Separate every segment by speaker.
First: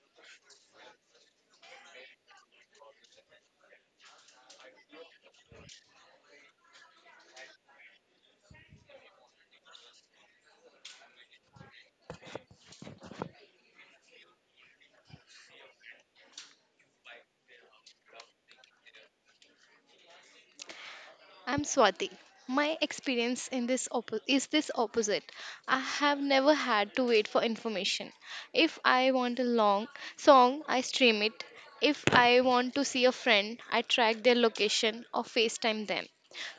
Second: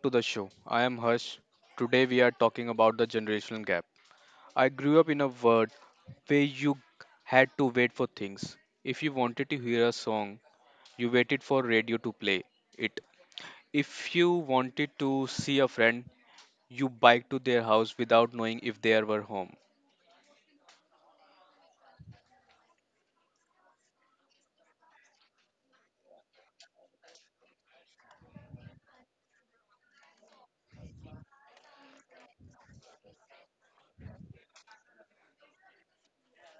Speaker 1: to the show. I am Harsh. Today we are talking about the generational gap. I grew up in a world where you had to wait for things. If you wanted to hear a song, you waited for radio to play it. If you wanted to see a friend, you biked to their house without knowing if they were home.
Speaker 2: I'm Swati. My experience in this oppo- is this opposite. I have never had to wait for information. If I want a long song, I stream it. If I want to see a friend, I track their location or FaceTime them.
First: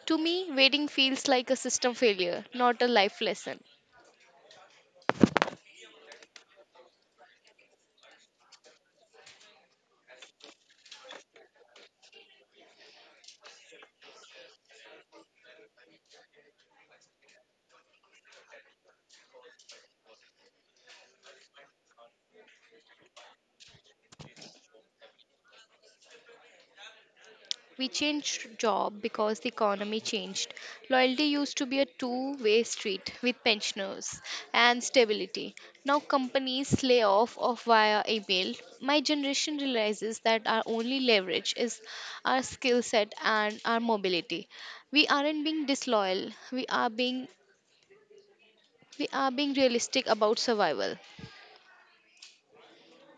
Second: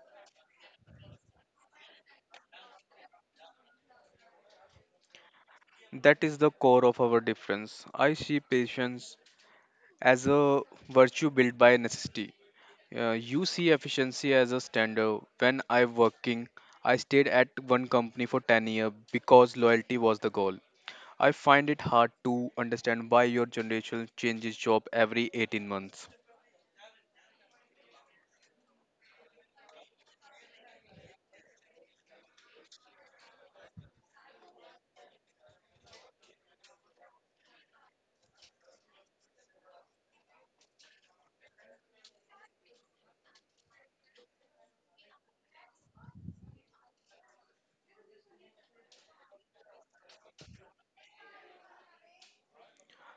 Speaker 2: To me, waiting feels like a system failure, not a life lesson.
Speaker 1: That is the core of our difference. I see patience as a virtue built by necessity. You see efficiency as a standard. When I working, I stayed at one company for 10 years because loyalty was the goal. I find it hard to understand why your generation changes job every 18 months.
Speaker 2: We changed job because the economy changed. Loyalty used to be a two-way street with pensioners and stability. Now companies lay off of via email. My generation realizes that our only leverage is our skill set and our mobility. We aren't being disloyal. We are being realistic about survival.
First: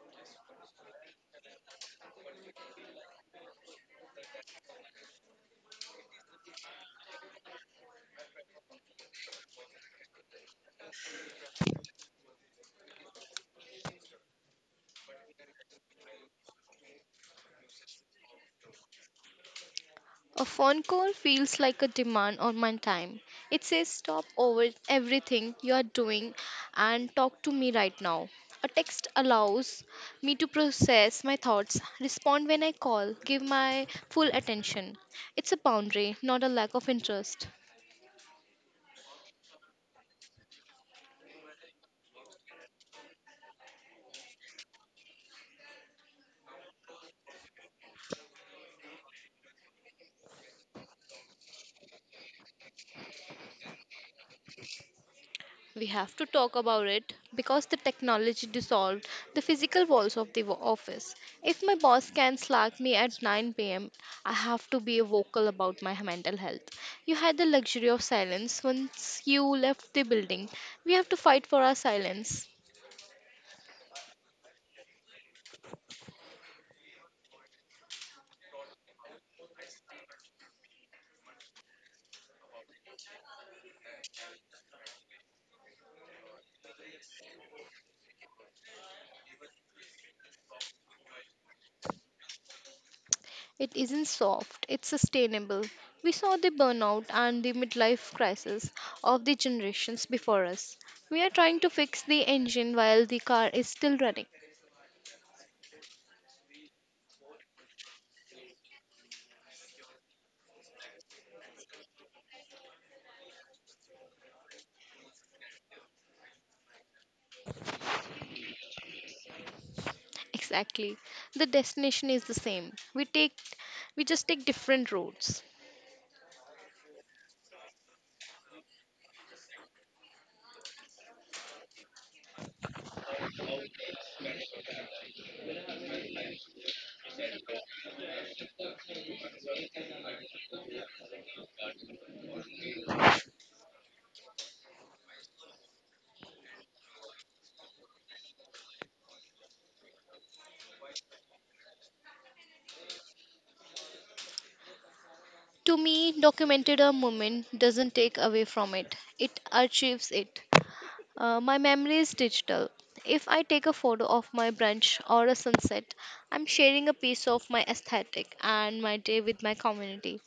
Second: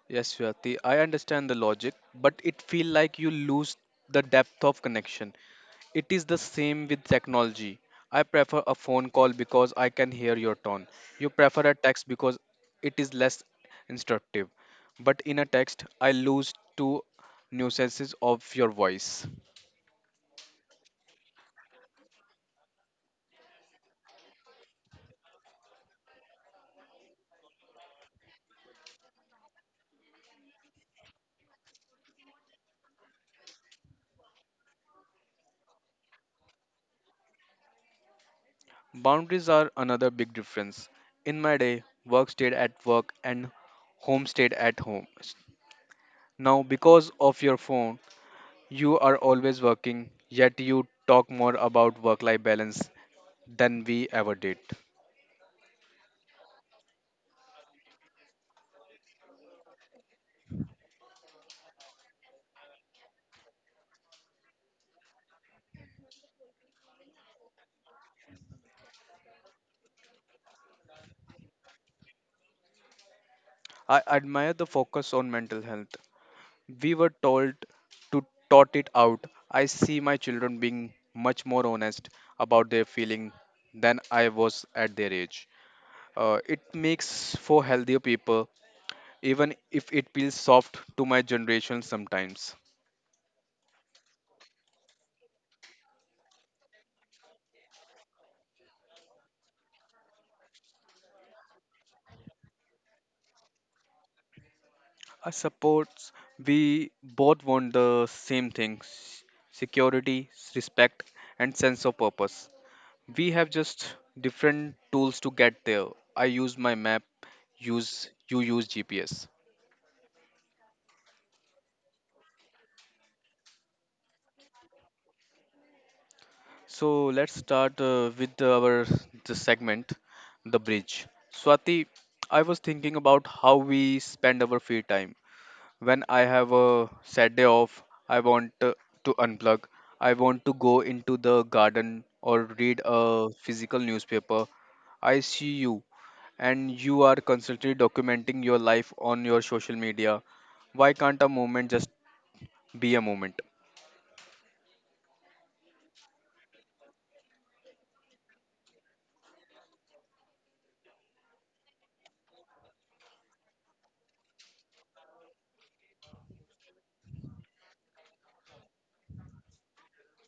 Speaker 1: Yes, Swati, I understand the logic, but it feel like you lose the depth of connection. It is the same with technology. I prefer a phone call because I can hear your tone. You prefer a text because it is less instructive. But in a text, I lose two nuances of your voice.
Speaker 2: A phone call feels like a demand on my time. It says, stop over everything you are doing and talk to me right now. A text allows me to process my thoughts, respond when I call, give my full attention. It's a boundary, not a lack of interest.
Speaker 1: Boundaries are another big difference. In my day, work stayed at work and home stayed at home. Now, because of your phone, you are always working, yet you talk more about work life balance than we ever did.
Speaker 2: We have to talk about it because the technology dissolved the physical walls of the office. If my boss can slack me at 9 p.m., I have to be vocal about my mental health. You had the luxury of silence once you left the building. We have to fight for our silence.
Speaker 1: I admire the focus on mental health. We were told to tot it out. I see my children being much more honest about their feeling than I was at their age. It makes for healthier people, even if it feels soft to my generation sometimes.
Speaker 2: It isn't soft, it's sustainable. We saw the burnout and the midlife crisis of the generations before us. We are trying to fix the engine while the car is still running.
Speaker 1: I suppose we both want the same things: security, respect, and sense of purpose. We have just different tools to get there. I use my map, use you use GPS.
Speaker 2: Exactly. The destination is the same. We just take different routes.
Speaker 1: So let's start with our the segment, the bridge. Swati, I was thinking about how we spend our free time. When I have a sad day off, I want to unplug. I want to go into the garden or read a physical newspaper. I see you, and you are constantly documenting your life on your social media. Why can't a moment just be a moment?
Speaker 2: To me, documented a moment doesn't take away from it. It archives it. My memory is digital. If I take a photo of my brunch or a sunset, I'm sharing a piece of my aesthetic and my day with my community.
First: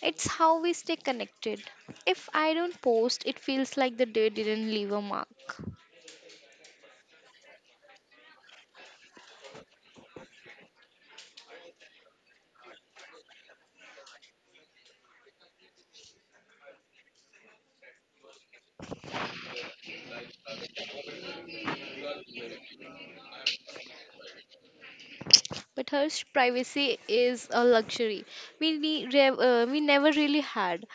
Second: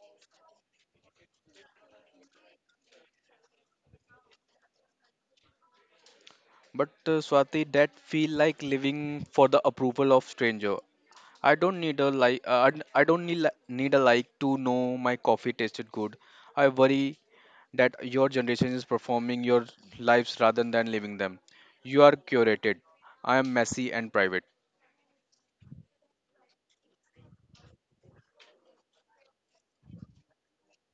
Speaker 2: It's how we stay connected. If I don't post, it feels like the day didn't leave a mark.
Speaker 1: But Swati, that feel like living for the approval of stranger. I don't need a like. I don't need need a like to know my coffee tasted good. I worry that your generation is performing your lives rather than living them. You are curated. I am messy and private.
Speaker 2: But Harsh, privacy is a luxury we never really had.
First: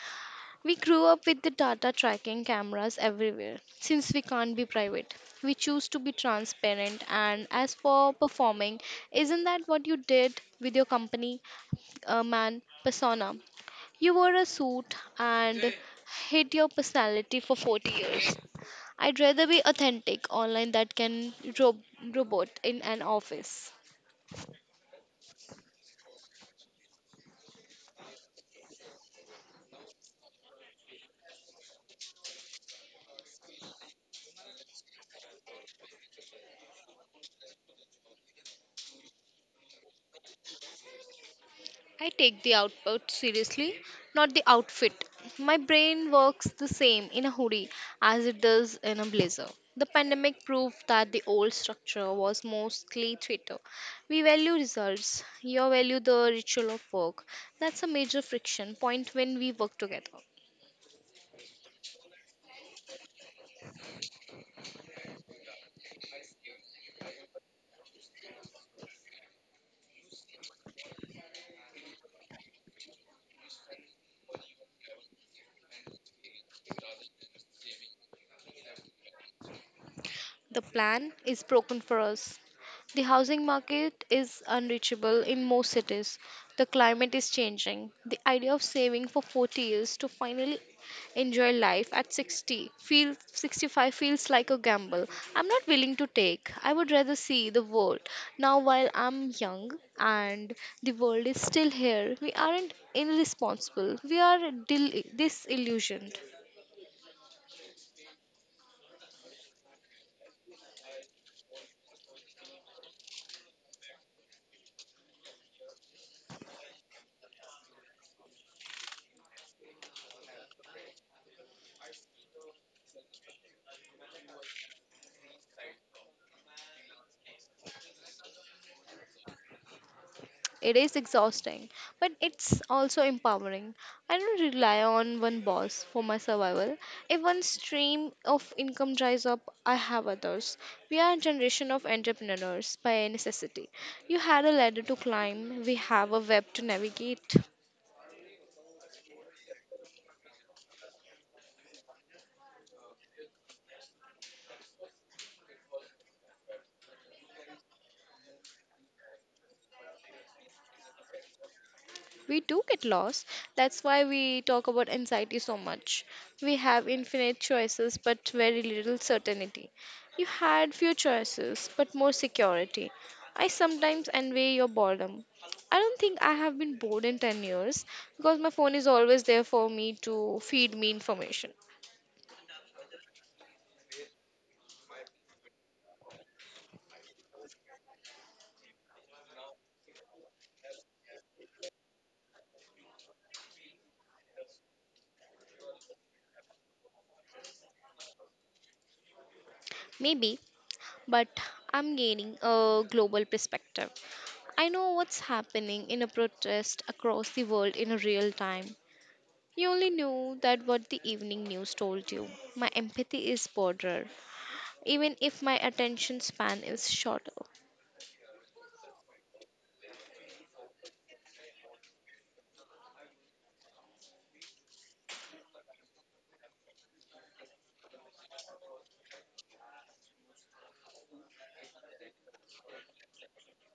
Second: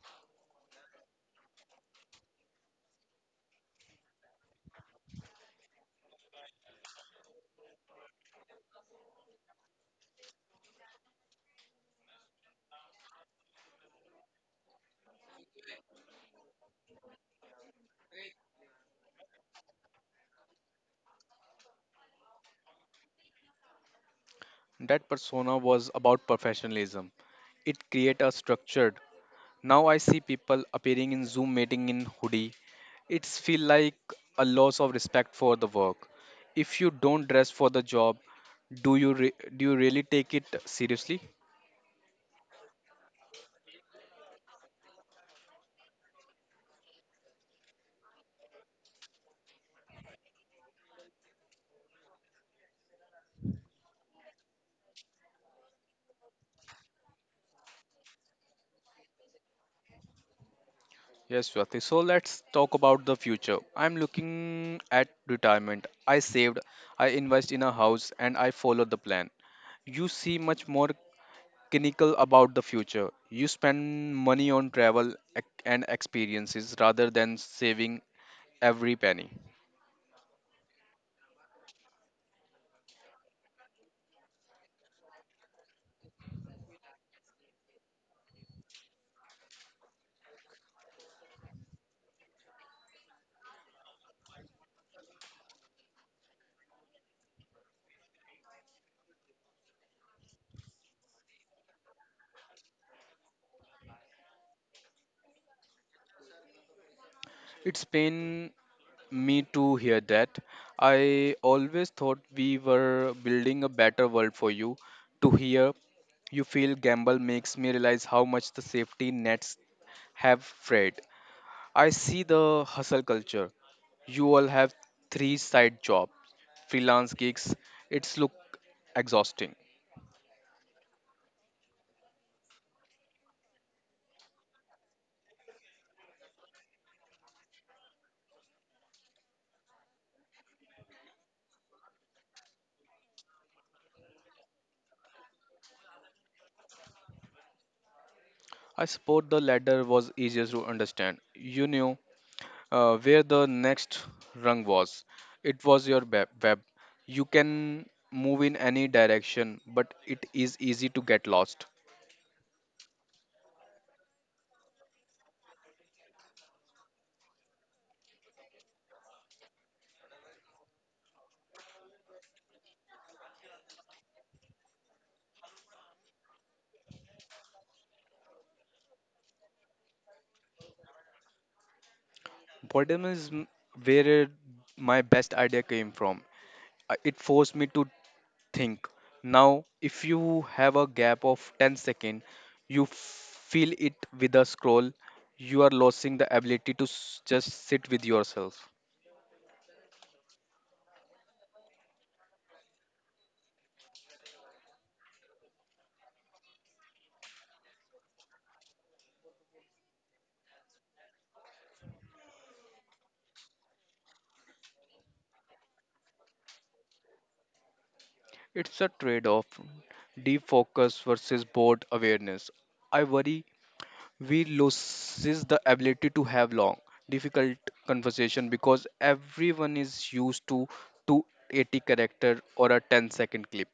Speaker 2: We grew up with the data tracking cameras everywhere. Since we can't be private, we choose to be transparent. And as for performing, isn't that what you did with your company, man persona? You wore a suit and hid your personality for 40 years. I'd rather be authentic online that can rob- robot in an office.
Speaker 1: That persona was about professionalism. It created a structured. Now I see people appearing in Zoom meeting in hoodie. It's feel like a loss of respect for the work. If you don't dress for the job, do you really take it seriously?
Speaker 2: I take the output seriously, not the outfit. My brain works the same in a hoodie as it does in a blazer. The pandemic proved that the old structure was mostly Twitter. We value results, you value the ritual of work. That's a major friction point when we work together.
Speaker 1: Yes, Swati. So let's talk about the future. I'm looking at retirement. I saved, I invest in a house, and I follow the plan. You see much more cynical about the future. You spend money on travel and experiences rather than saving every penny.
Speaker 2: The plan is broken for us. The housing market is unreachable in most cities. The climate is changing. The idea of saving for 40 years to finally enjoy life at 60 feels 65 feels like a gamble I'm not willing to take. I would rather see the world now while I'm young and the world is still here. We aren't irresponsible. We are disillusioned.
Speaker 1: It's pain me to hear that. I always thought we were building a better world for you. To hear you feel gamble makes me realize how much the safety nets have Fred. I see the hustle culture. You all have three side jobs, freelance gigs. It's look exhausting.
Speaker 2: It is exhausting, but it's also empowering. I don't rely on one boss for my survival. If one stream of income dries up, I have others. We are a generation of entrepreneurs by necessity. You had a ladder to climb, we have a web to navigate.
Speaker 1: I suppose the latter was easier to understand. You knew where the next rung was. It was your web. You can move in any direction, but it is easy to get lost.
Speaker 2: We do get lost. That's why we talk about anxiety so much. We have infinite choices but very little certainty. You had few choices but more security. I sometimes envy your boredom. I don't think I have been bored in 10 years because my phone is always there for me to feed me information.
Speaker 1: Boredom is where my best idea came from. It forced me to think. Now, if you have a gap of 10 seconds, you fill it with a scroll, you are losing the ability to just sit with yourself.
Speaker 2: Maybe, but I'm gaining a global perspective. I know what's happening in a protest across the world in a real time. You only knew that what the evening news told you. My empathy is broader, even if my attention span is shorter.
Speaker 1: It's a trade off: deep focus versus bored awareness. I worry we loses the ability to have long, difficult conversation because everyone is used to 280 character or a 10-second clip.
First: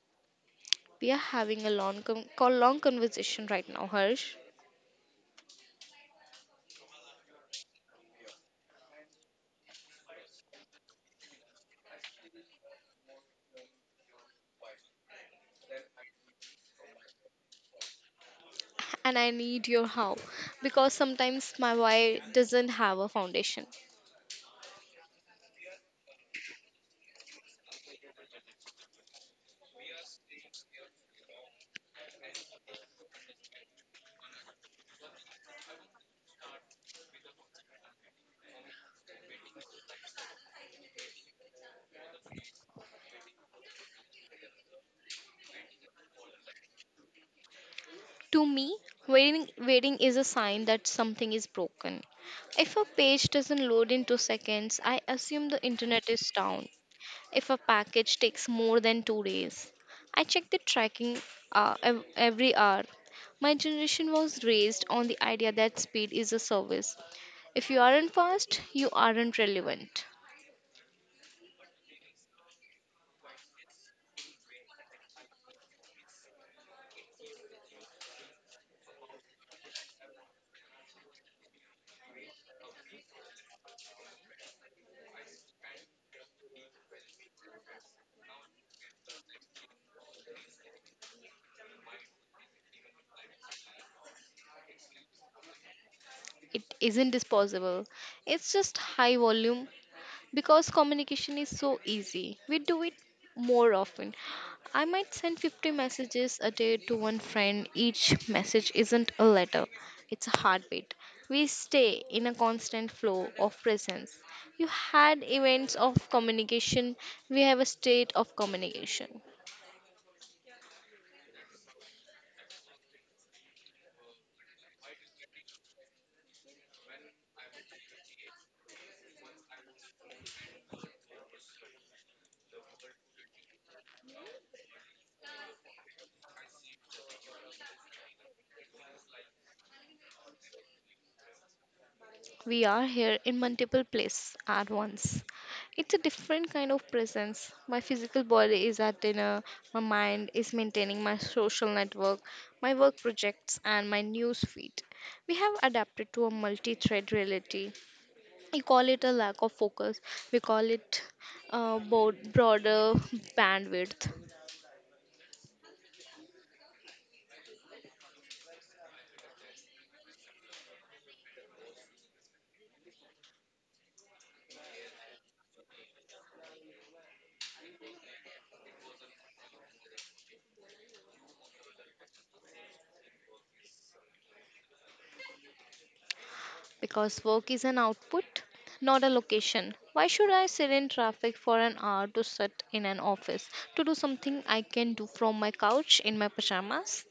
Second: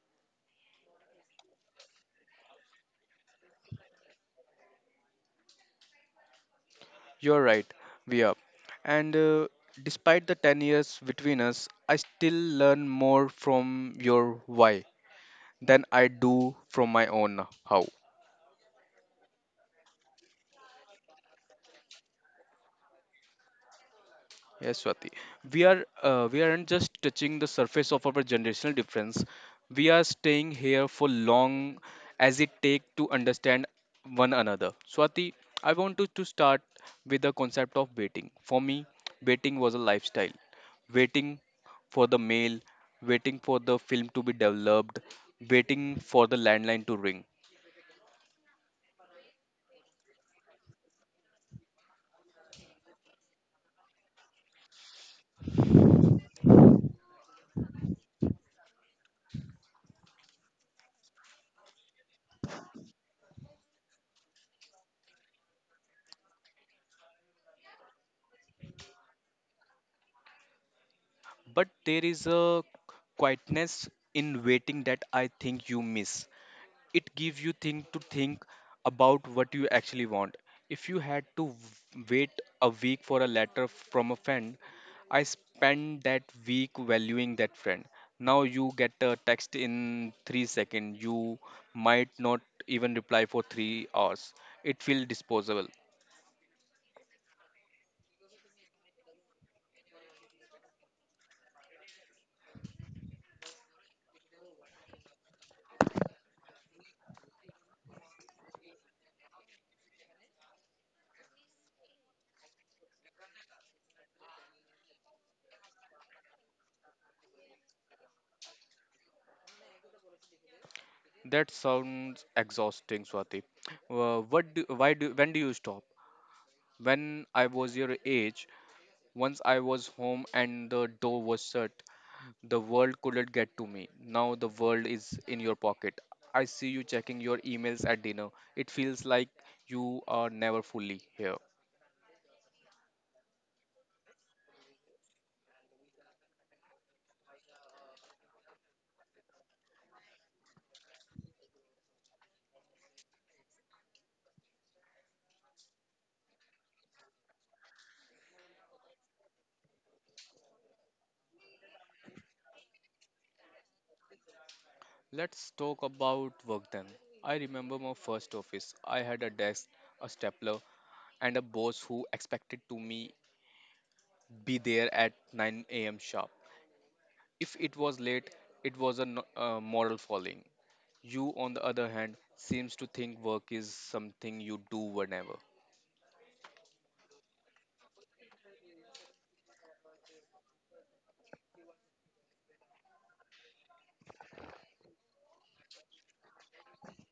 Speaker 2: We are having a long, long conversation right now, Harsh,
Speaker 1: You're right, we are. And despite the 10 years between us, I still learn more from your why than I do from my own how.
Speaker 2: and I need your help because sometimes my why doesn't have a foundation.
Speaker 1: Yes, Swati. We aren't just touching the surface of our generational difference. We are staying here for long as it take to understand one another. Swati, I want to start with the concept of waiting. For me, waiting was a lifestyle. Waiting for the mail, waiting for the film to be developed, waiting for the landline to ring.
Speaker 2: To me, waiting is a sign that something is broken. If a page doesn't load in 2 seconds, I assume the internet is down. If a package takes more than 2 days. I check the tracking every hour. My generation was raised on the idea that speed is a service. If you aren't fast, you aren't relevant.
Speaker 1: But there is a quietness in waiting that I think you miss. It gives you thing to think about what you actually want. If you had to wait a week for a letter from a friend, I spent that week valuing that friend. Now you get a text in 3 seconds, you might not even reply for 3 hours. It feels disposable.
Speaker 2: It isn't disposable. It's just high volume, because communication is so easy. We do it more often. I might send 50 messages a day to one friend. Each message isn't a letter, it's a heartbeat. We stay in a constant flow of presence. You had events of communication, we have a state of communication.
Speaker 1: That sounds exhausting, Swati. Uh, what do, why do when do you stop? When I was your age, once I was home and the door was shut, the world couldn't get to me. Now the world is in your pocket. I see you checking your emails at dinner. It feels like you are never fully here.
Speaker 2: We are here in multiple places at once. It's a different kind of presence. My physical body is at dinner, my mind is maintaining my social network, my work projects, and my news feed. We have adapted to a multi thread reality. We call it a lack of focus, we call it broader bandwidth.
Speaker 1: Let's talk about work then. I remember my first office. I had a desk, a stapler, and a boss who expected to me be there at 9 a.m. sharp. If it was late, it was a moral falling. You, on the other hand, seems to think work is something you do whenever.
Speaker 2: Because work is an output, not a location. Why should I sit in traffic for an hour to sit in an office to do something I can do from my couch in my pajamas?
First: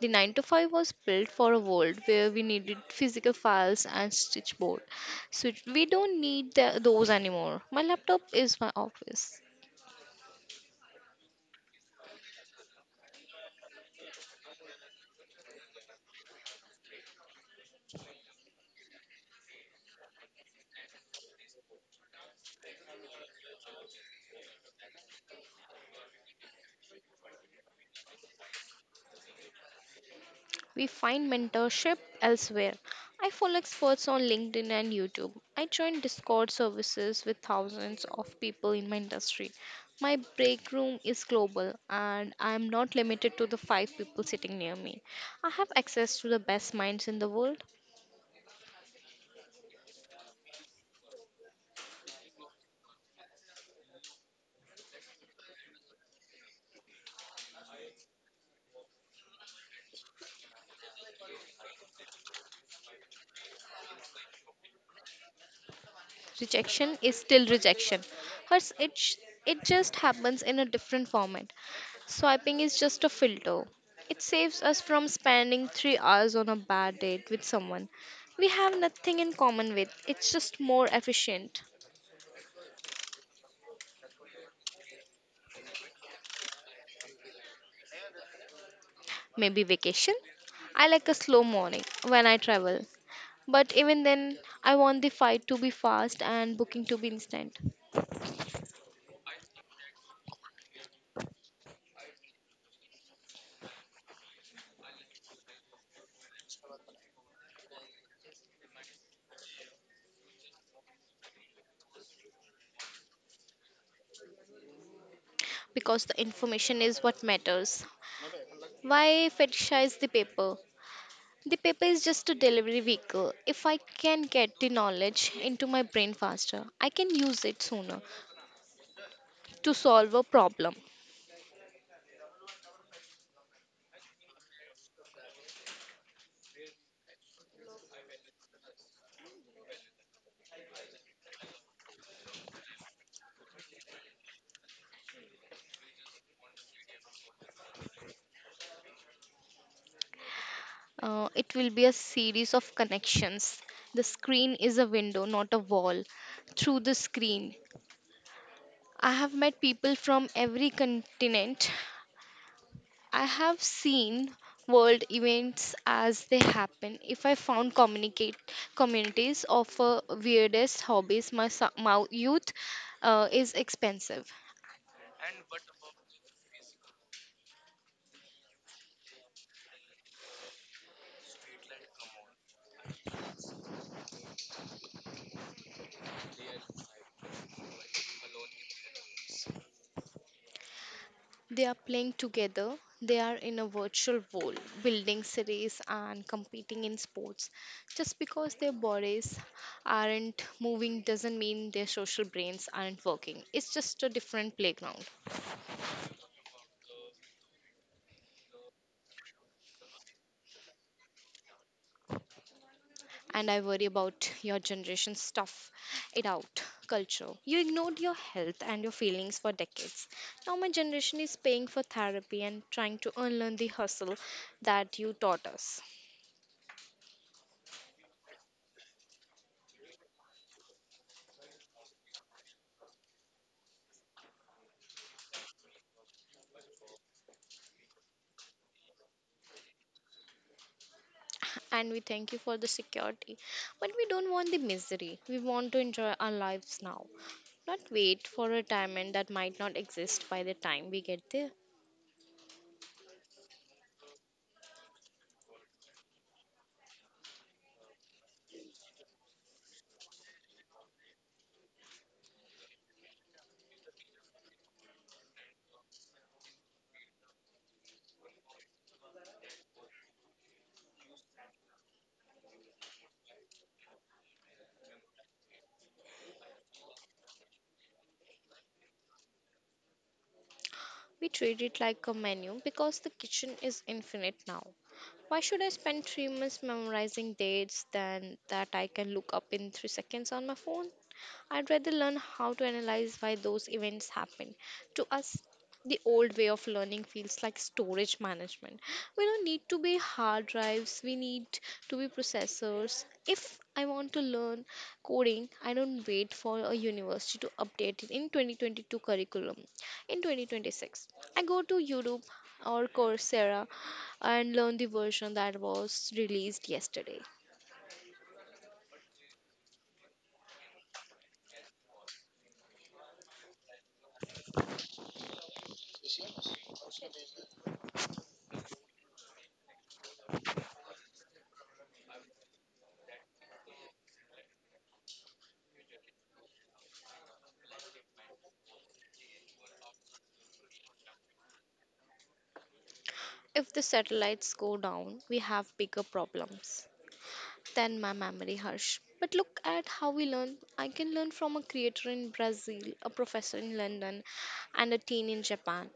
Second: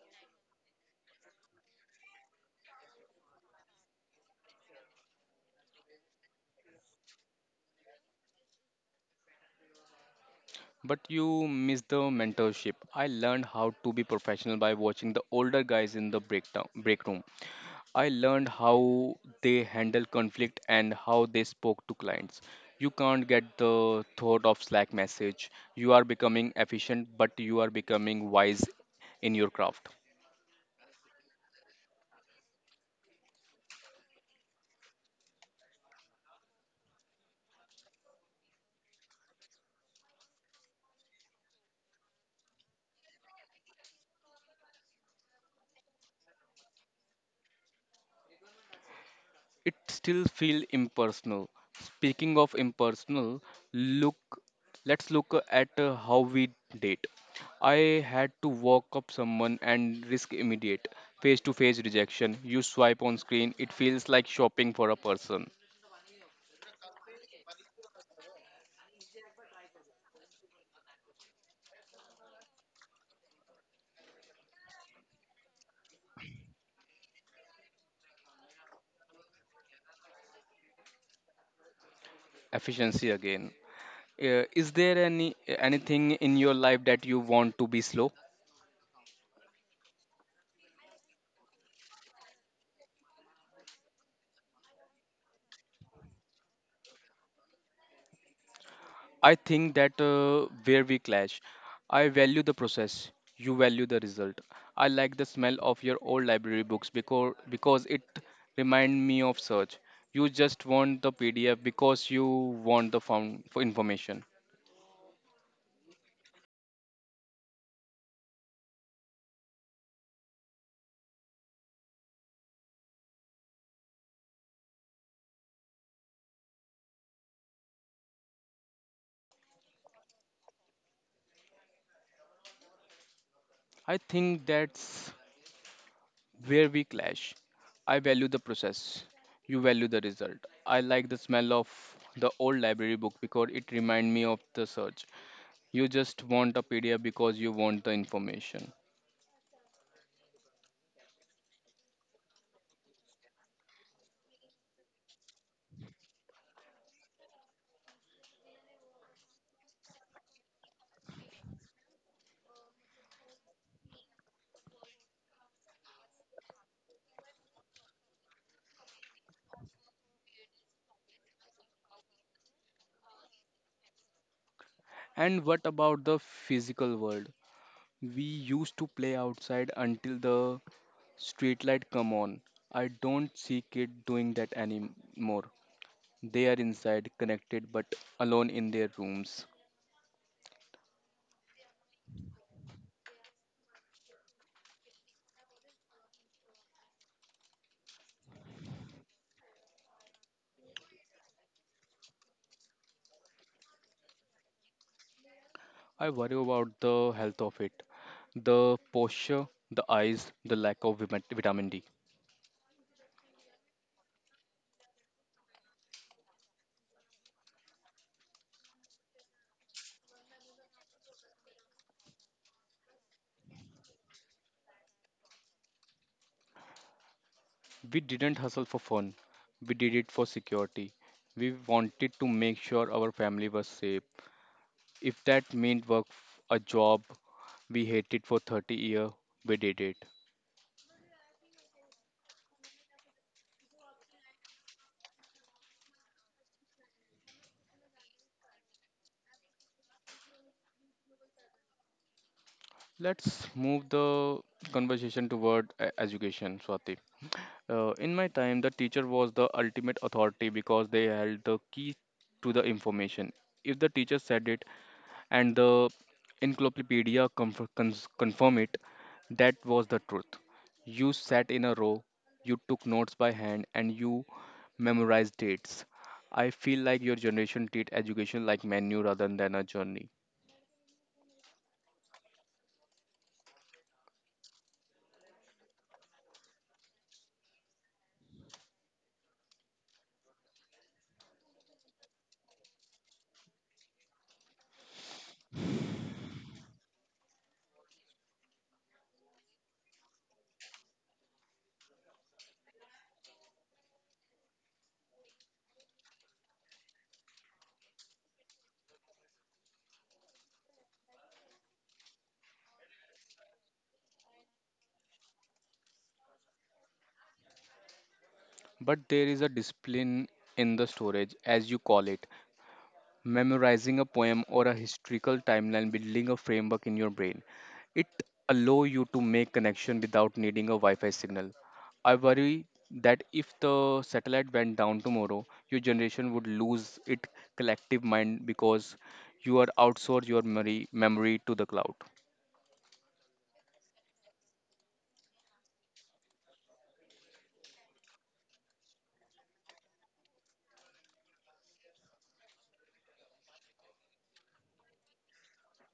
Speaker 2: The 9 to 5 was built for a world where we needed physical files and stitchboard. So we don't need those anymore. My laptop is my office.
Speaker 1: But you miss the mentorship. I learned how to be professional by watching the older guys in the break room. I learned how they handle conflict and how they spoke to clients. You can't get the thought of Slack message. You are becoming efficient, but you are becoming wise in your craft.
Speaker 2: We find mentorship elsewhere. I follow experts on LinkedIn and YouTube. I join Discord services with thousands of people in my industry. My break room is global and I am not limited to the five people sitting near me. I have access to the best minds in the world.
Speaker 1: It still feel impersonal. Speaking of impersonal, look, let's look at how we date. I had to walk up someone and risk immediate face to face rejection. You swipe on screen, it feels like shopping for a person.
Speaker 2: Rejection is still rejection, hers It just happens in a different format. Swiping is just a filter. It saves us from spending 3 hours on a bad date with someone we have nothing in common with. It's just more efficient.
Speaker 1: Efficiency again. Is there anything in your life that you want to be slow?
Speaker 2: Maybe vacation. I like a slow morning when I travel, but even then I want the flight to be fast and booking to be instant.
Speaker 1: I think that where we clash. I value the process, you value the result. I like the smell of your old library books because it remind me of search. You just want the PDF because you want the found for information.
Speaker 2: Because the information is what matters. Why fetishize the paper? The paper is just a delivery vehicle. If I can get the knowledge into my brain faster, I can use it sooner to solve a problem.
Speaker 1: I think that's where we clash. I value the process, you value the result. I like the smell of the old library book because it remind me of the search. You just want a PDF because you want the information.
Speaker 2: It will be a series of connections. The screen is a window, not a wall. Through the screen, I have met people from every continent. I have seen world events as they happen. If I found communicate communities of weirdest hobbies, my youth is expensive.
Speaker 1: And what about the physical world? We used to play outside until the street light come on. I don't see kids doing that anymore. They are inside, connected, but alone in their rooms.
Speaker 2: They are playing together. They are in a virtual world, building cities and competing in sports. Just because their bodies aren't moving doesn't mean their social brains aren't working. It's just a different playground.
Speaker 1: I worry about the health of it, the posture, the eyes, the lack of vitamin D.
Speaker 2: And I worry about your generation stuff it out culture. You ignored your health and your feelings for decades. Now my generation is paying for therapy and trying to unlearn the hustle that you taught us.
Speaker 1: We didn't hustle for fun. We did it for security. We wanted to make sure our family was safe. If that meant work a job we hated for 30 years, we did it.
Speaker 2: And we thank you for the security. But we don't want the misery. We want to enjoy our lives now, not wait for retirement that might not exist by the time we get there.
Speaker 1: Let's move the conversation toward education, Swati. In my time, the teacher was the ultimate authority because they held the key to the information. If the teacher said it, and the encyclopedia confirm it, that was the truth. You sat in a row, you took notes by hand, and you memorized dates. I feel like your generation treat education like menu rather than a journey.
Speaker 2: We treat it like a menu because the kitchen is infinite now. Why should I spend 3 months memorizing dates than that I can look up in 3 seconds on my phone? I'd rather learn how to analyze why those events happen. To us, the old way of learning feels like storage management. We don't need to be hard drives, we need to be processors. If I want to learn coding, I don't wait for a university to update it in 2022 curriculum in 2026. I go to Udemy or Coursera and learn the version that was released yesterday.
Speaker 1: But there is a discipline in the storage, as you call it. Memorizing a poem or a historical timeline, building a framework in your brain. It allow you to make connection without needing a Wi-Fi signal. I worry that if the satellite went down tomorrow, your generation would lose its collective mind because you are outsource your memory to the cloud.
Speaker 2: If the satellites go down, we have bigger problems than my memory, Harsh. But look at how we learn. I can learn from a creator in Brazil, a professor in London, and a teen in Japan,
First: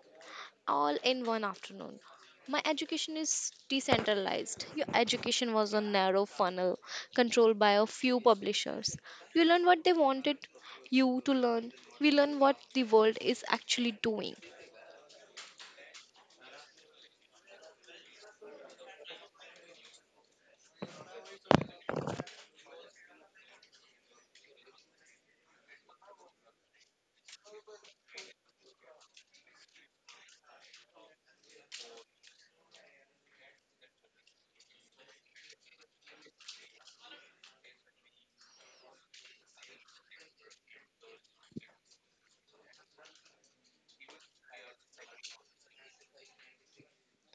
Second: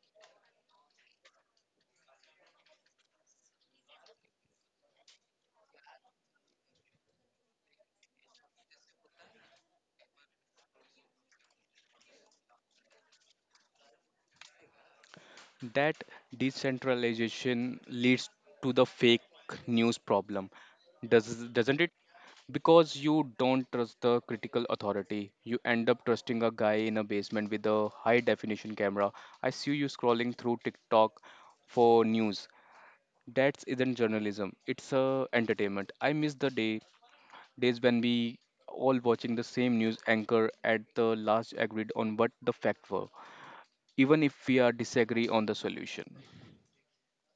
Speaker 2: all in one afternoon. My education is decentralized. Your education was a narrow funnel controlled by a few publishers. You learn what they wanted you to learn. We learn what the world is actually doing.
Speaker 1: That decentralization leads to the fake news problem, doesn't it? Because you don't trust the critical authority, you end up trusting a guy in a basement with a high definition camera. I see you scrolling through TikTok for news. That isn't journalism. It's a entertainment. I miss the days when we all watching the same news anchor at the last agreed on what the fact were, even if we are disagree on the solution.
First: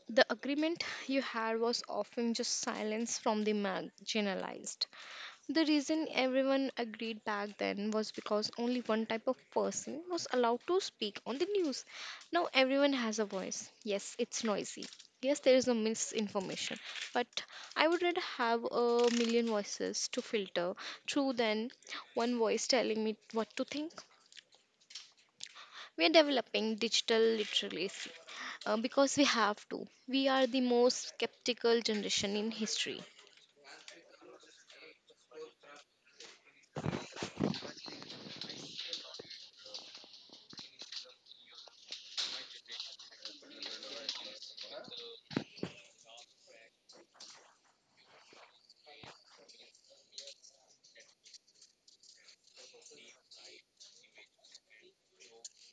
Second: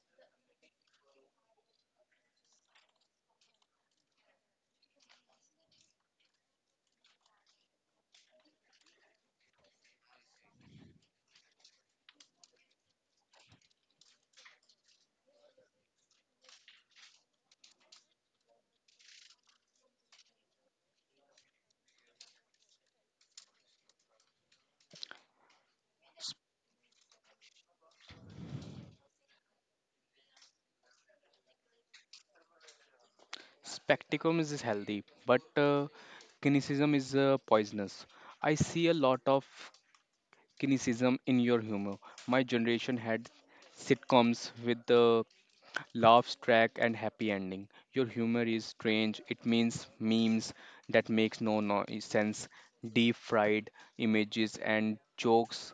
Speaker 2: The agreement you had was often just silence from the marginalized. The reason everyone agreed back then was because only one type of person was allowed to speak on the news. Now everyone has a voice. Yes, it's noisy. Yes, there is no misinformation. But I would rather have a million voices to filter through than one voice telling me what to think. We are developing digital literacy because we have to. We are the most skeptical generation in history.
Speaker 1: Spectacum is healthy, but cynicism is poisonous. I see a lot of cynicism in your humor. My generation had sitcoms with the laughs track and happy ending. Your humor is strange. It means memes that makes no noise sense, deep fried images and jokes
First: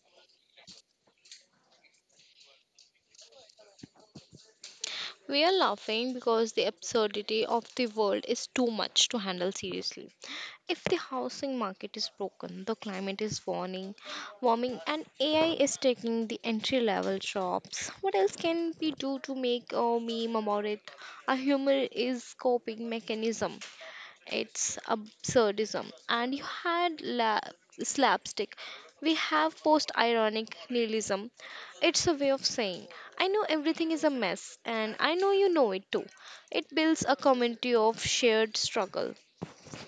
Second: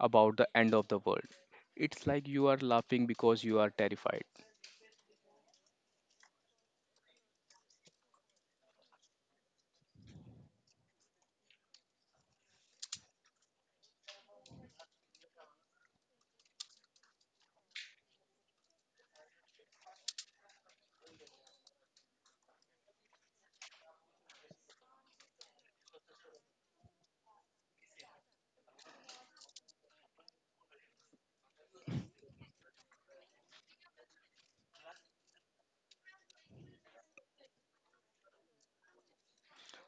Speaker 1: about the end of the world. It's like you are laughing because you are terrified.
Speaker 2: We are laughing because the absurdity of the world is too much to handle seriously. If the housing market is broken, the climate is warming, and AI is taking the entry level jobs, what else can we do to make a meme about it? A humor is coping mechanism. It's absurdism. And you had slapstick. We have post ironic nihilism. It's a way of saying, I know everything is a mess, and I know you know it too. It builds a community of shared struggle.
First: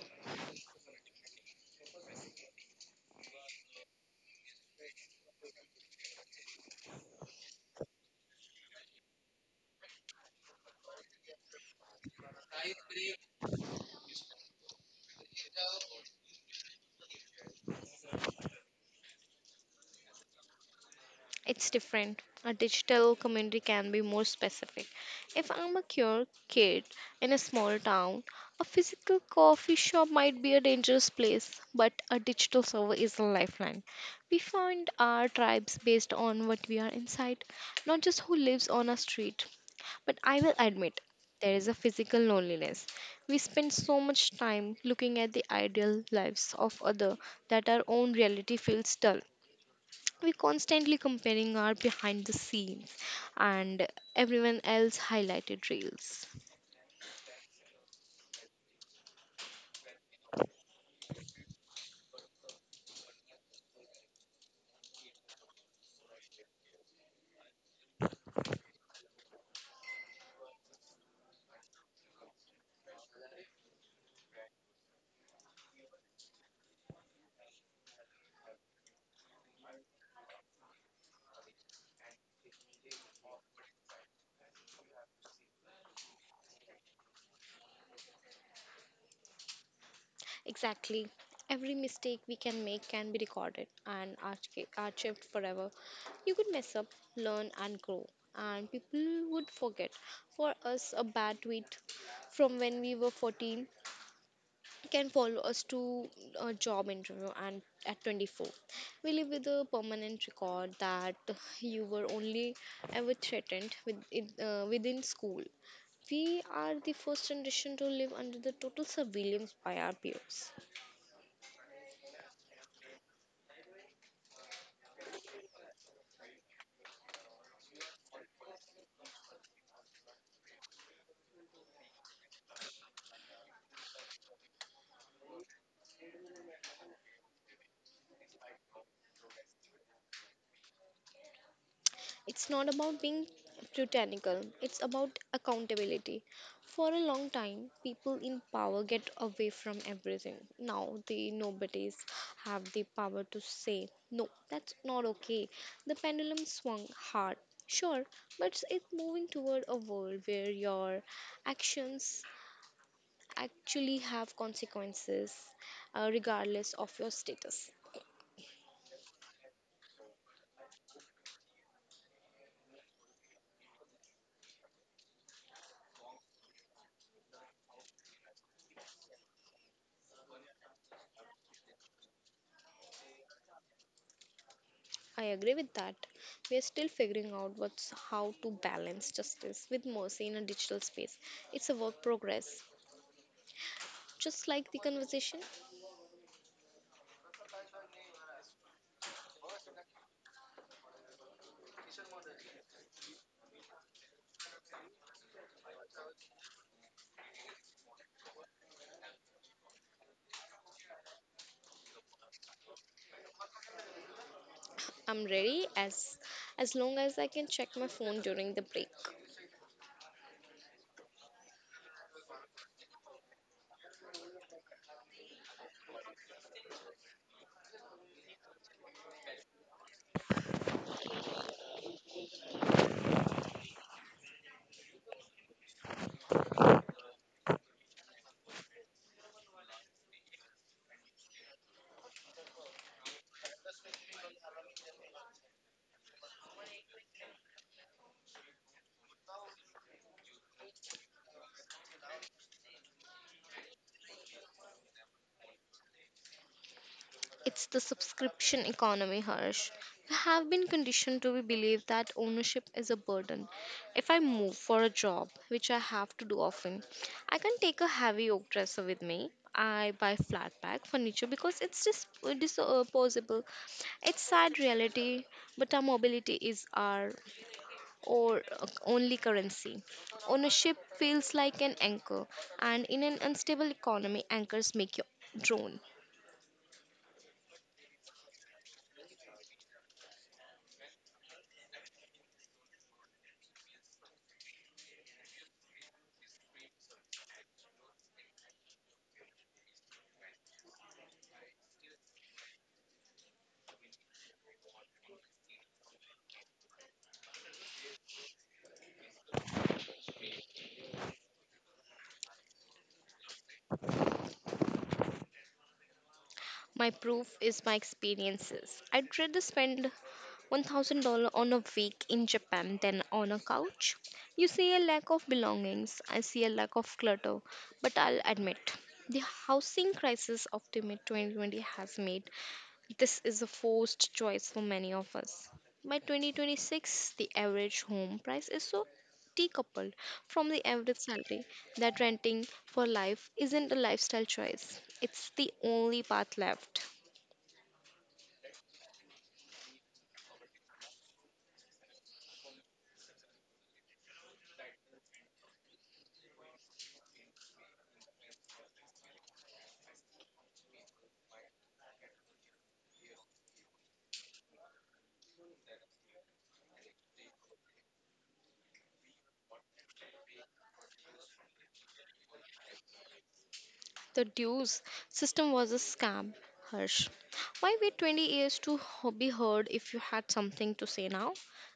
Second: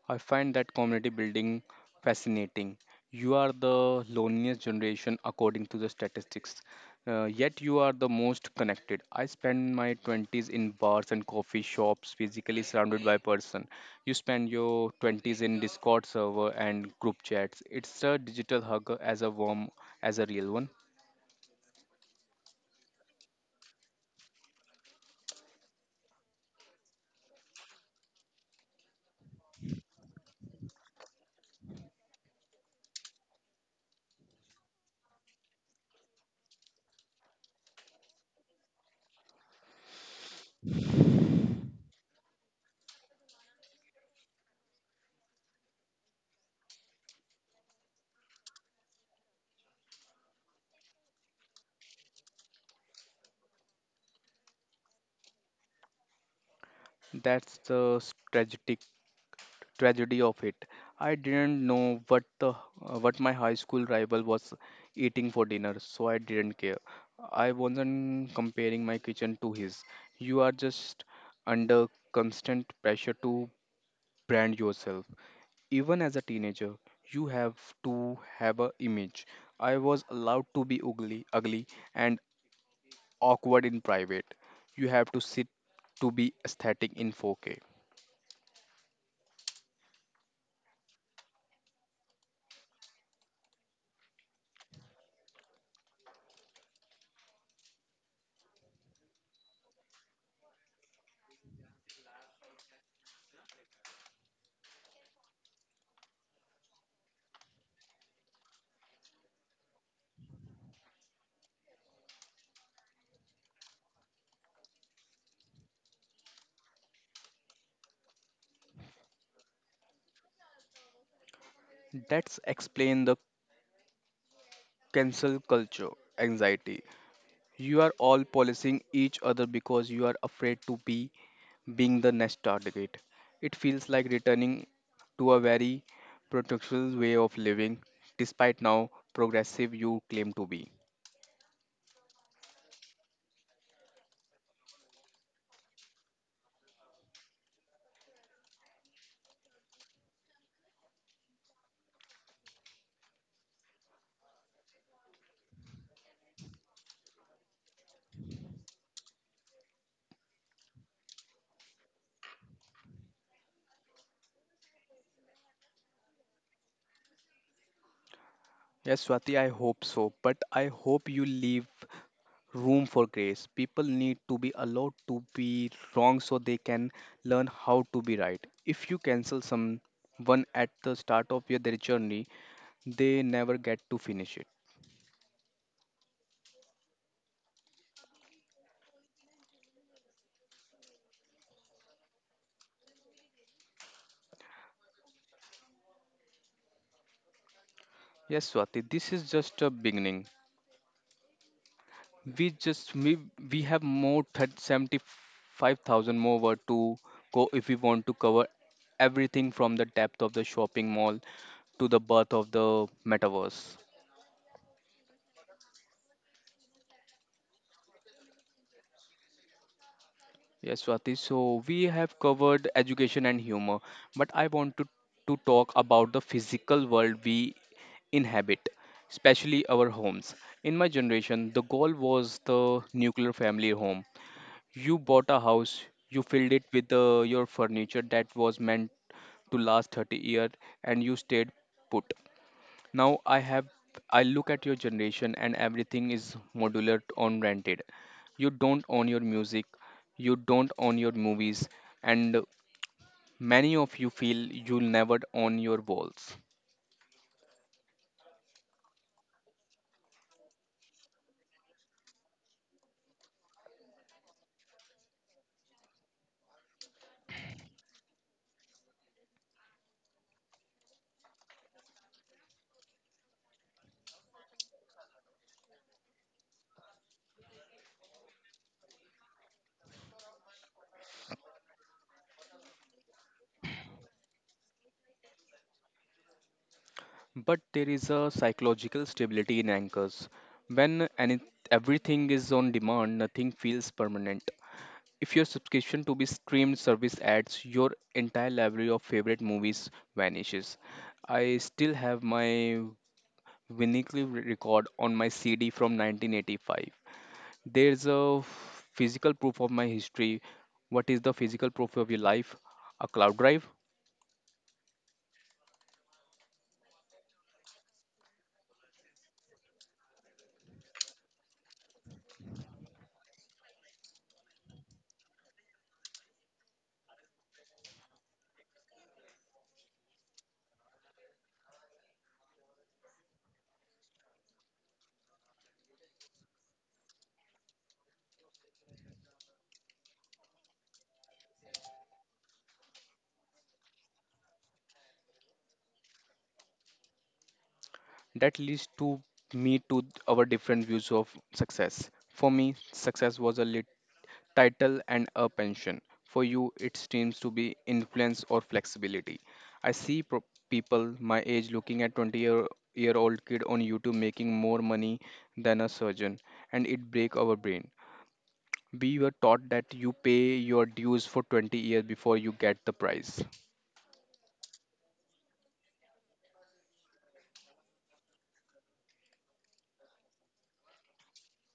Speaker 1: I find that community building fascinating. You are the loneliest generation according to the statistics, yet you are the most connected. I spend my 20s in bars and coffee shops, physically surrounded by person. You spend your 20s in Discord server and group chats. It's a digital hug as a warm as a real one.
Speaker 2: It's different. A digital community can be more specific. If I'm a queer kid in a small town, a physical coffee shop might be a dangerous place, but a digital server is a lifeline. We find our tribes based on what we are inside, not just who lives on a street. But I will admit, there is a physical loneliness. We spend so much time looking at the ideal lives of others that our own reality feels dull. We constantly comparing our behind the scenes and everyone else highlighted reels.
Speaker 1: That's the strategy tragedy of it. I didn't know what the what my high school rival was eating for dinner, so I didn't care. I wasn't comparing my kitchen to his. You are just under constant pressure to brand yourself. Even as a teenager, you have to have a image. I was allowed to be ugly and awkward in private. You have to sit to be aesthetic in 4K.
Speaker 2: Exactly. Every mistake we can make can be recorded and archived forever. You could mess up, learn, and grow, and people would forget. For us, a bad tweet from when we were 14 can follow us to a job interview, and at 24 we live with a permanent record that you were only ever threatened with it, within school. We are the first generation to live under the total surveillance by our peers.
Speaker 1: That's explain the cancel culture, anxiety. You are all policing each other because you are afraid to be being the next target. It feels like returning to a very protectional way of living, despite now progressive you claim to be.
Speaker 2: It's not about being puritanical, it's about accountability. For a long time, people in power get away from everything. Now the nobodies have the power to say, no, that's not okay. The pendulum swung hard, sure, but it's moving toward a world where your actions actually have consequences, regardless of your status.
Speaker 1: Yes, Swati, I hope so, but I hope you leave room for grace. People need to be allowed to be wrong so they can learn how to be right. If you cancel someone at the start of your their journey, they never get to finish it.
Speaker 2: I agree with that. We are still figuring out what's how to balance justice with mercy in a digital space. It's a work progress. Just like the conversation,
Speaker 1: Yes, Swati, this is just a beginning. We just we, we have more 75,000 more word to go if we want to cover everything from the depth of the shopping mall to the birth of the metaverse.
Speaker 2: I'm ready as long as I can check my phone during the break.
Speaker 1: Yes, Swati. So we have covered education and humor, but I want to talk about the physical world we inhabit, especially our homes. In my generation, the goal was the nuclear family home. You bought a house, you filled it with your furniture that was meant to last 30 years and you stayed put. Now I have I look at your generation and everything is modular on rented. You don't own your music, you don't own your movies and many of you feel you'll never own your walls.
Speaker 2: It's the subscription economy, Harsh. We have been conditioned to believe that ownership is a burden. If I move for a job, which I have to do often, I can take a heavy oak dresser with me. I buy flat pack furniture because it's just disposable. It's sad reality, but our mobility is our or only currency. Ownership feels like an anchor, and in an unstable economy, anchors make your drone.
Speaker 1: But there is a psychological stability in anchors. When any, everything is on demand, nothing feels permanent. If your subscription to be streamed service adds, your entire library of favorite movies vanishes. I still have my vinyl record on my CD from 1985. There's a physical proof of my history. What is the physical proof of your life? A cloud drive.
Speaker 2: My proof is my experiences. I'd rather spend $1,000 on a week in Japan than on a couch. You see a lack of belongings, I see a lack of clutter, but I'll admit the housing crisis of the mid 2020 has made this is a forced choice for many of us. By 2026, the average home price is so decoupled from the average salary that renting for life isn't a lifestyle choice. It's the only path left.
Speaker 1: That leads to me to our different views of success. For me, success was a lit title, and a pension. For you, it seems to be influence or flexibility. I see people my age looking at 20 year old kid on YouTube making more money than a surgeon, and it break our brain. We were taught that you pay your dues for 20 years before you get the prize.
Speaker 2: The dues system was a scam, Harsh. Why wait 20 years to be heard if you had something to say now?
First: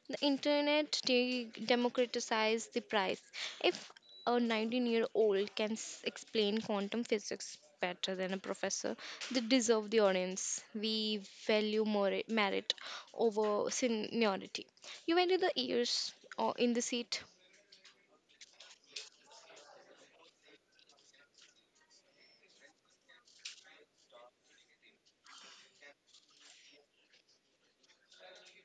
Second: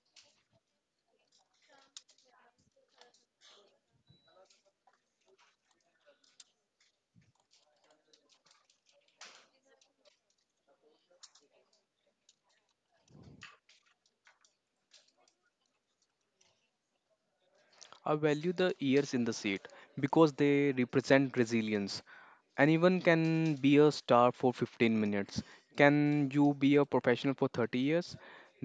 Speaker 2: The internet democratized the price. If a 19-year-old can explain quantum physics better than a professor, they deserve the audience. We value merit over seniority. You waited the years or in the seat.
Speaker 1: I value the years in the seat because they represent resilience. Anyone can be a star for 15 minutes. Can you be a professional for 30 years?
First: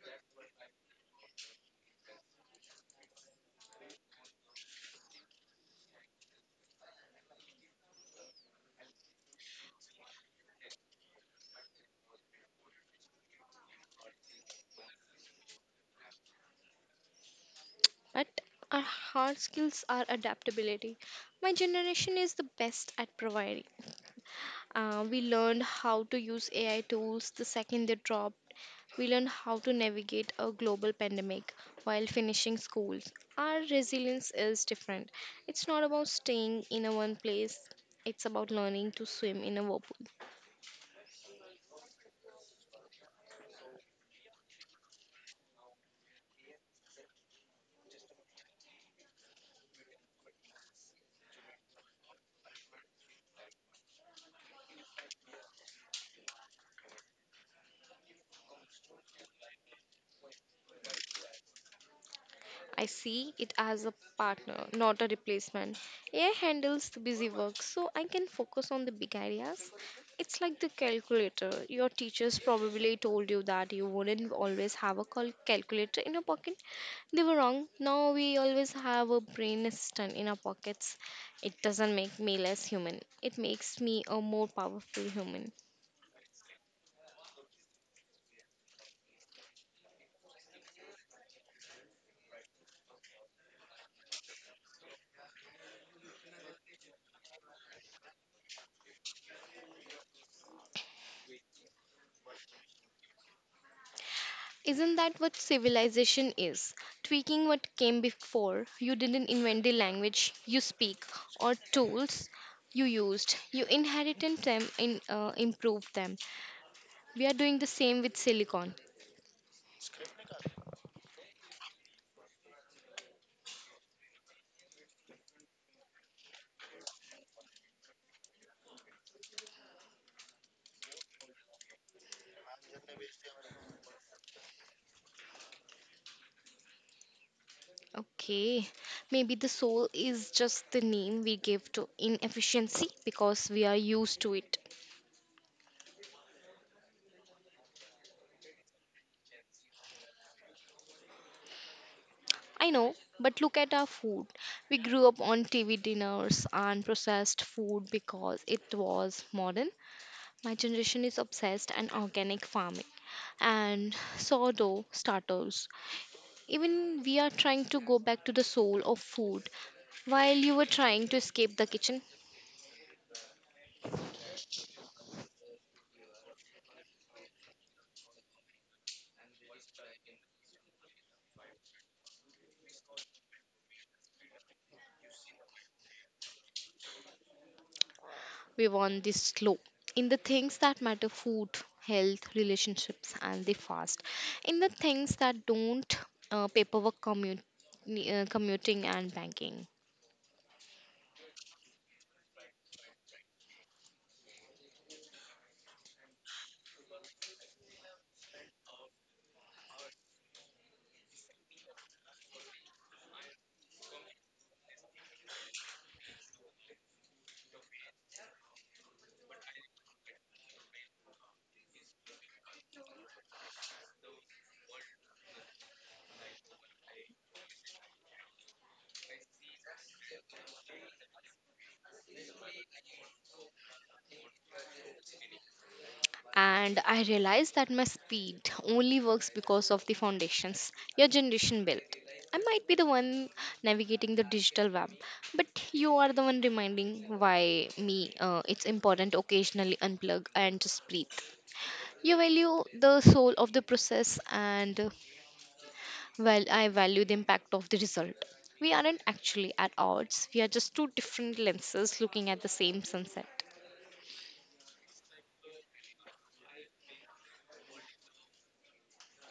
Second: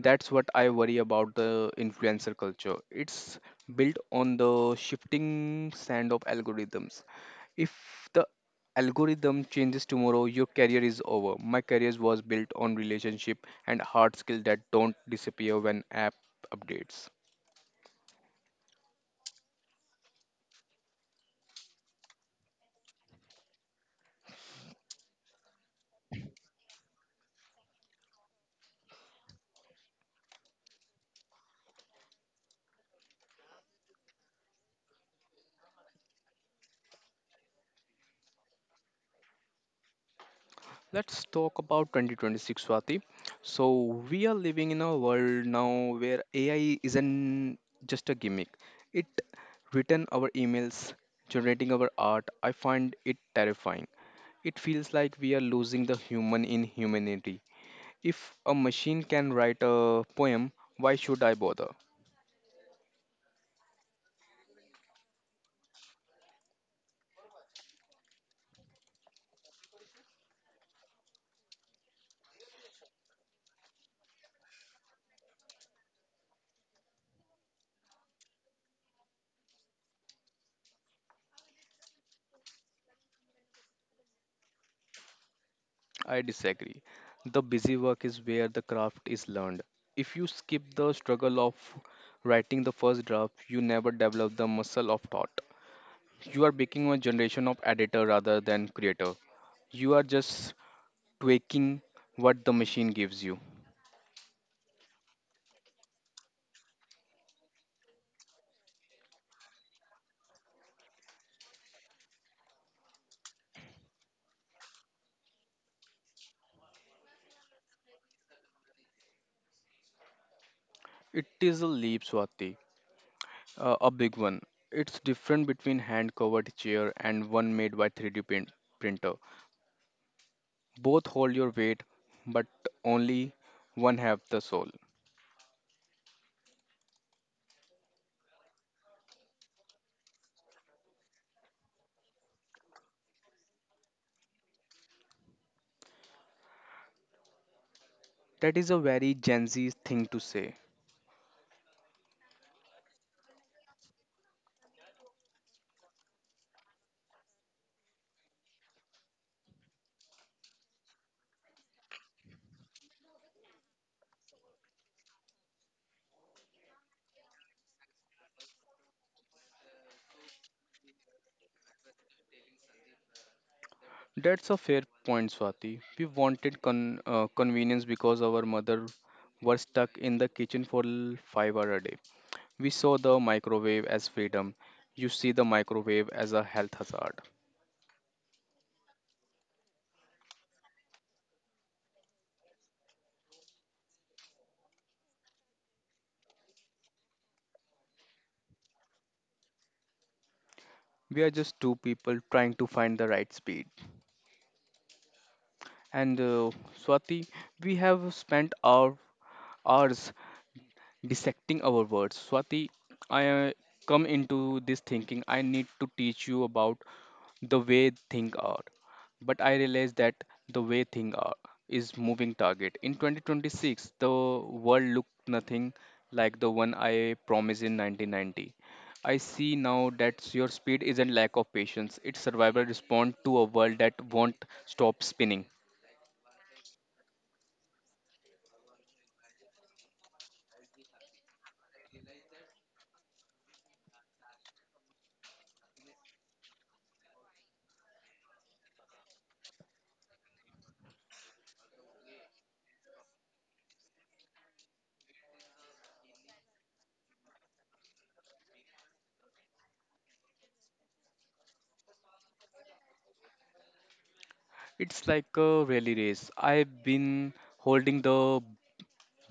Speaker 1: That's what I worry about the influencer culture. It's built on the shifting sand of algorithms. If the algorithm changes tomorrow, your career is over. My career was built on relationship and hard skills that don't disappear when app updates.
Speaker 2: But our hard skills are adaptability. My generation is the best at providing. We learned how to use AI tools the second they dropped. We learned how to navigate a global pandemic while finishing schools. Our resilience is different. It's not about staying in a one place, it's about learning to swim in a whirlpool.
Speaker 1: Let's talk about 2026, Swati. So, we are living in a world now where AI isn't just a gimmick. It written our emails, generating our art. I find it terrifying. It feels like we are losing the human in humanity. If a machine can write a poem, why should I bother?
Speaker 2: I see it as a partner, not a replacement. AI handles the busy work, so I can focus on the big ideas. It's like the calculator. Your teachers probably told you that you wouldn't always have a calculator in your pocket. They were wrong. Now we always have a brain assistant in our pockets. It doesn't make me less human, it makes me a more powerful human.
Speaker 1: I disagree. The busy work is where the craft is learned. If you skip the struggle of writing the first draft, you never develop the muscle of thought. You are becoming a generation of editor rather than creator. You are just tweaking what the machine gives you.
Speaker 2: Isn't that what civilization is? Tweaking what came before. You didn't invent the language you speak or tools you used. You inherited them and improved them. We are doing the same with silicon.
Speaker 1: It is a leap, Swati, a big one. It's different between hand-covered chair and one made by 3D printer. Both hold your weight, but only one have the soul.
Speaker 2: Okay, maybe the soul is just the name we give to inefficiency because we are used to it.
Speaker 1: That is a very Gen Z thing to say.
Speaker 2: I know, but look at our food. We grew up on TV dinners and processed food because it was modern. My generation is obsessed and organic farming and sourdough starters. Even we are trying to go back to the soul of food while you were trying to escape the kitchen.
Speaker 1: That's a fair point, Swati. We wanted convenience because our mother were stuck in the kitchen for 5 hours a day. We saw the microwave as freedom. You see the microwave as a health hazard.
Speaker 2: We want this slow in the things that matter food, health, relationships, and the fast. In the things that don't: paperwork, commuting, and banking.
Speaker 1: We are just two people trying to find the right speed. And Swati, we have spent our hours dissecting our words. Swati, I come into this thinking. I need to teach you about the way things are. But I realize that the way things are is moving target. In 2026, the world looked nothing like the one I promised in 1990. I see now that your speed isn't lack of patience; it's survival response to a world that won't stop spinning.
Speaker 2: And I realized that my speed only works because of the foundations your generation built. I might be the one navigating the digital web, but you are the one reminding why me it's important to occasionally unplug and just breathe. You value the soul of the process, and I value the impact of the result. We aren't actually at odds, we are just two different lenses looking at the same sunset.
Speaker 1: It's like a rally race. I've been holding the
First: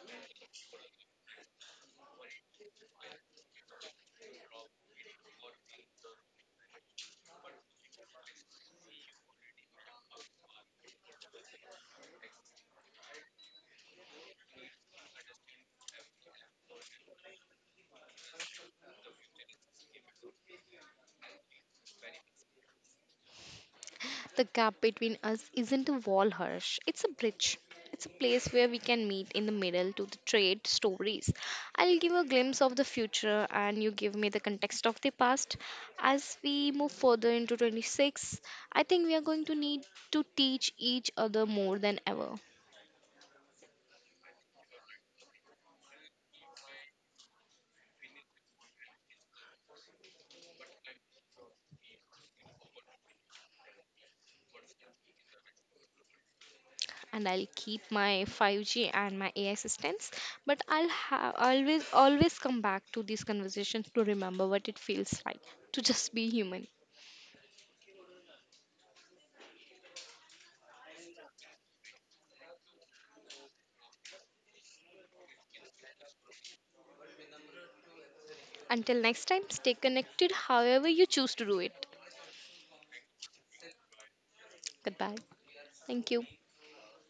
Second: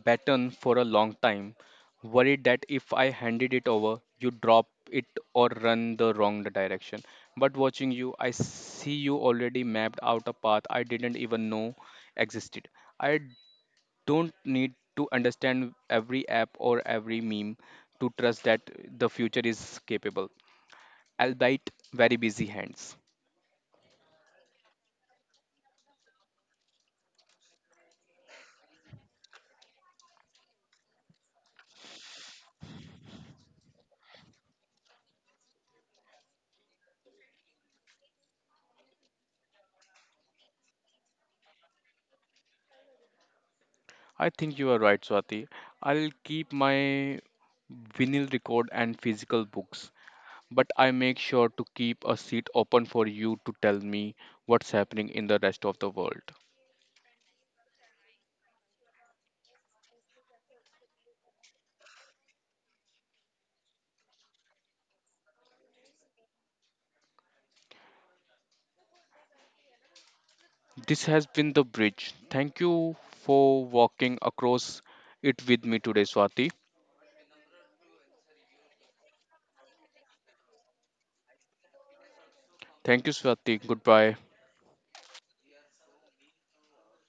Speaker 1: baton for a long time, worried that if I handed it over, you drop it or run the wrong direction. But watching you, I see you already mapped out a path I didn't even know existed. I don't need to understand every app or every meme to trust that the future is capable, albeit very busy hands.
Speaker 2: The gap between us isn't a wall, Harsh. It's a bridge. It's a place where we can meet in the middle to the trade stories. I'll give a glimpse of the future and you give me the context of the past. As we move further into 26, I think we are going to need to teach each other more than ever.
Speaker 1: I think you are right, Swati. I'll keep my vinyl record and physical books but I make sure to keep a seat open for you to tell me what's happening in the rest of the world.
Speaker 2: And I'll keep my 5G and my AI assistance, but I'll have always come back to these conversations to remember what it feels like to just be human.
Speaker 1: This has been The Bridge. Thank you for walking across it with me today, Swati.
Speaker 2: Until next time, stay connected however you choose to do it.
Speaker 1: Thank you, Swati. Goodbye.
Speaker 2: Goodbye. Thank you.